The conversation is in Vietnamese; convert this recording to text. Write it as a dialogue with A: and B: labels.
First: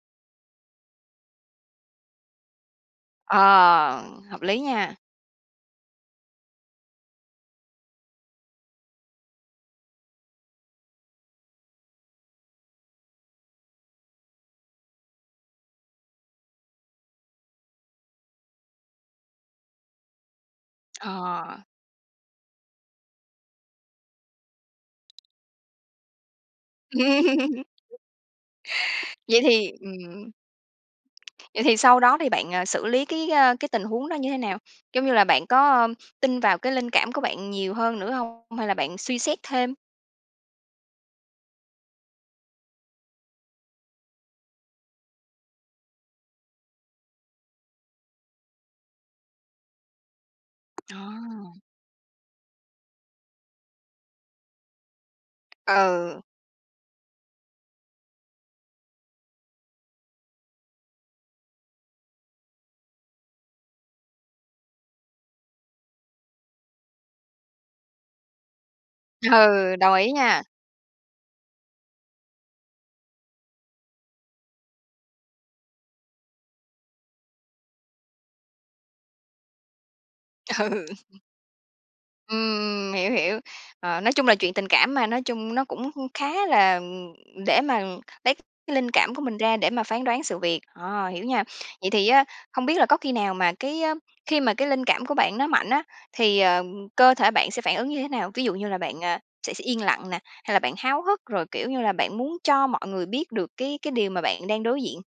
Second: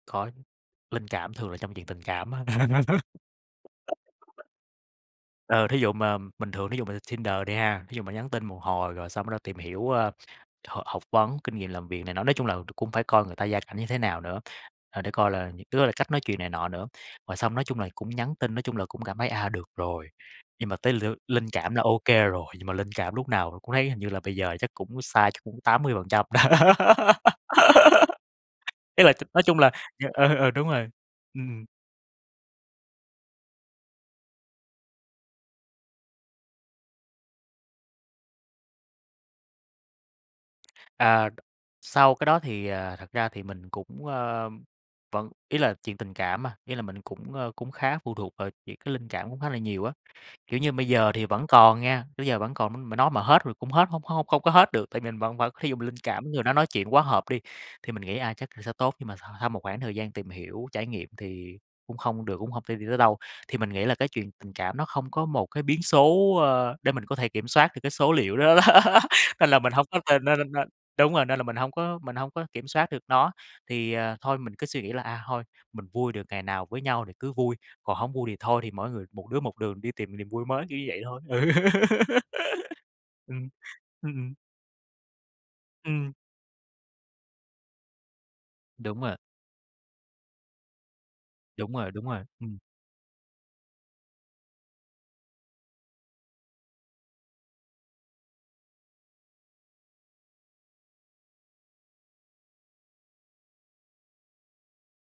A: Có chứ, linh cảm thường là trong chuyện tình cảm á.
B: Ờ, hợp lý nha.
A: Ừ, thí dụ mà bình thường thí dụ mà lên Tinder đi ha, thí dụ mà nhắn tin một hồi rồi xong bắt đầu tìm hiểu, ờ, h học vấn, kinh nghiệm làm việc này nọ, nói chung là cũng phải coi người ta gia cảnh như thế nào nữa, ờ, để coi là, những cái đó là cách nói chuyện này nọ nữa. Rồi xong nói chung là cũng nhắn tin, nói chung là cũng cảm thấy, à, được rồi. Nhưng mà tới l linh
B: Ờ.
A: cảm là ô kê rồi, nhưng mà linh cảm lúc nào cũng thấy hình như là bây giờ chắc cũng sai chắc cũng 80%. Ý là,
B: Vậy
A: nói chung là
B: thì ừm.
A: ờ, ờ đúng rồi.
B: Vậy
A: Ừm.
B: thì sau đó thì bạn, à, xử lý cái, ờ, cái tình huống đó như thế nào? Giống như là bạn có tin vào cái linh cảm của bạn nhiều hơn nữa hông, hay là bạn suy xét thêm?
A: À, sau cái đó thì, à, thật ra thì mình cũng, ờ, vẫn ý là, chuyện tình cảm mà, ý là mình cũng, ờ, cũng khá phụ thuộc vào chuyện cái linh cảm cũng khá là nhiều á. Kiểu như, bây giờ thì vẫn
B: À.
A: còn nha, tới giờ vẫn còn nói, m mà nói mà hết rồi cũng hết hông hông không có hết được. Tại vì mình vẫn vẫn thí dụ mình linh
B: Ừ.
A: cảm người đó nói chuyện quá hợp đi, thì mình nghĩ, a, chắc là sẽ tốt nhưng mà s sau một khoảng thời gian tìm hiểu, trải nghiệm thì cũng không được cũng hông thể đi tới đâu. Thì mình nghĩ là cái chuyện tình cảm nó không có một cái biến số, ờ, để mình có thể kiểm soát được cái số liệu đó đó.
B: Ừ,
A: Nên là mình hông
B: đồng
A: có
B: ý
A: nên nên
B: nha.
A: nên nên đúng rồi, nên là mình hông có mình hông có kiểm soát được nó, thì à, thôi mình cứ suy nghĩ là, à, thôi mình vui được ngày nào với nhau thì cứ vui, còn hổng vui thì thôi, thì mỗi người, một đứa một đường đi tìm niềm vui mới, kiểu như
B: Ừ.
A: vậy thôi. Ừ!
B: Ừm, ừm, hiểu, hiểu.
A: Ừm.
B: Ờ, nói
A: Ừm,
B: chung
A: ừm.
B: là chuyện tình cảm mà, nói chung nó cũng
A: Ừm.
B: khá là, ừm để mà lấy cái linh
A: Đúng rồi.
B: cảm của mình ra để mà phán đoán sự việc. Ờ, hiểu nha.
A: Đúng
B: Vậy
A: rồi, đúng
B: thì
A: rồi,
B: á,
A: ừm.
B: hông biết là có khi nào mà cái khi mà cái linh cảm của bạn nó mạnh á, thì, ờ, cơ thể bạn sẽ phản ứng như thế nào? Ví dụ như là bạn, à, sẽ sẽ yên lặng nè, hay là bạn háo hức, rồi kiểu như là bạn muốn cho mọi người biết được cái cái điều mà bạn đang đối diện?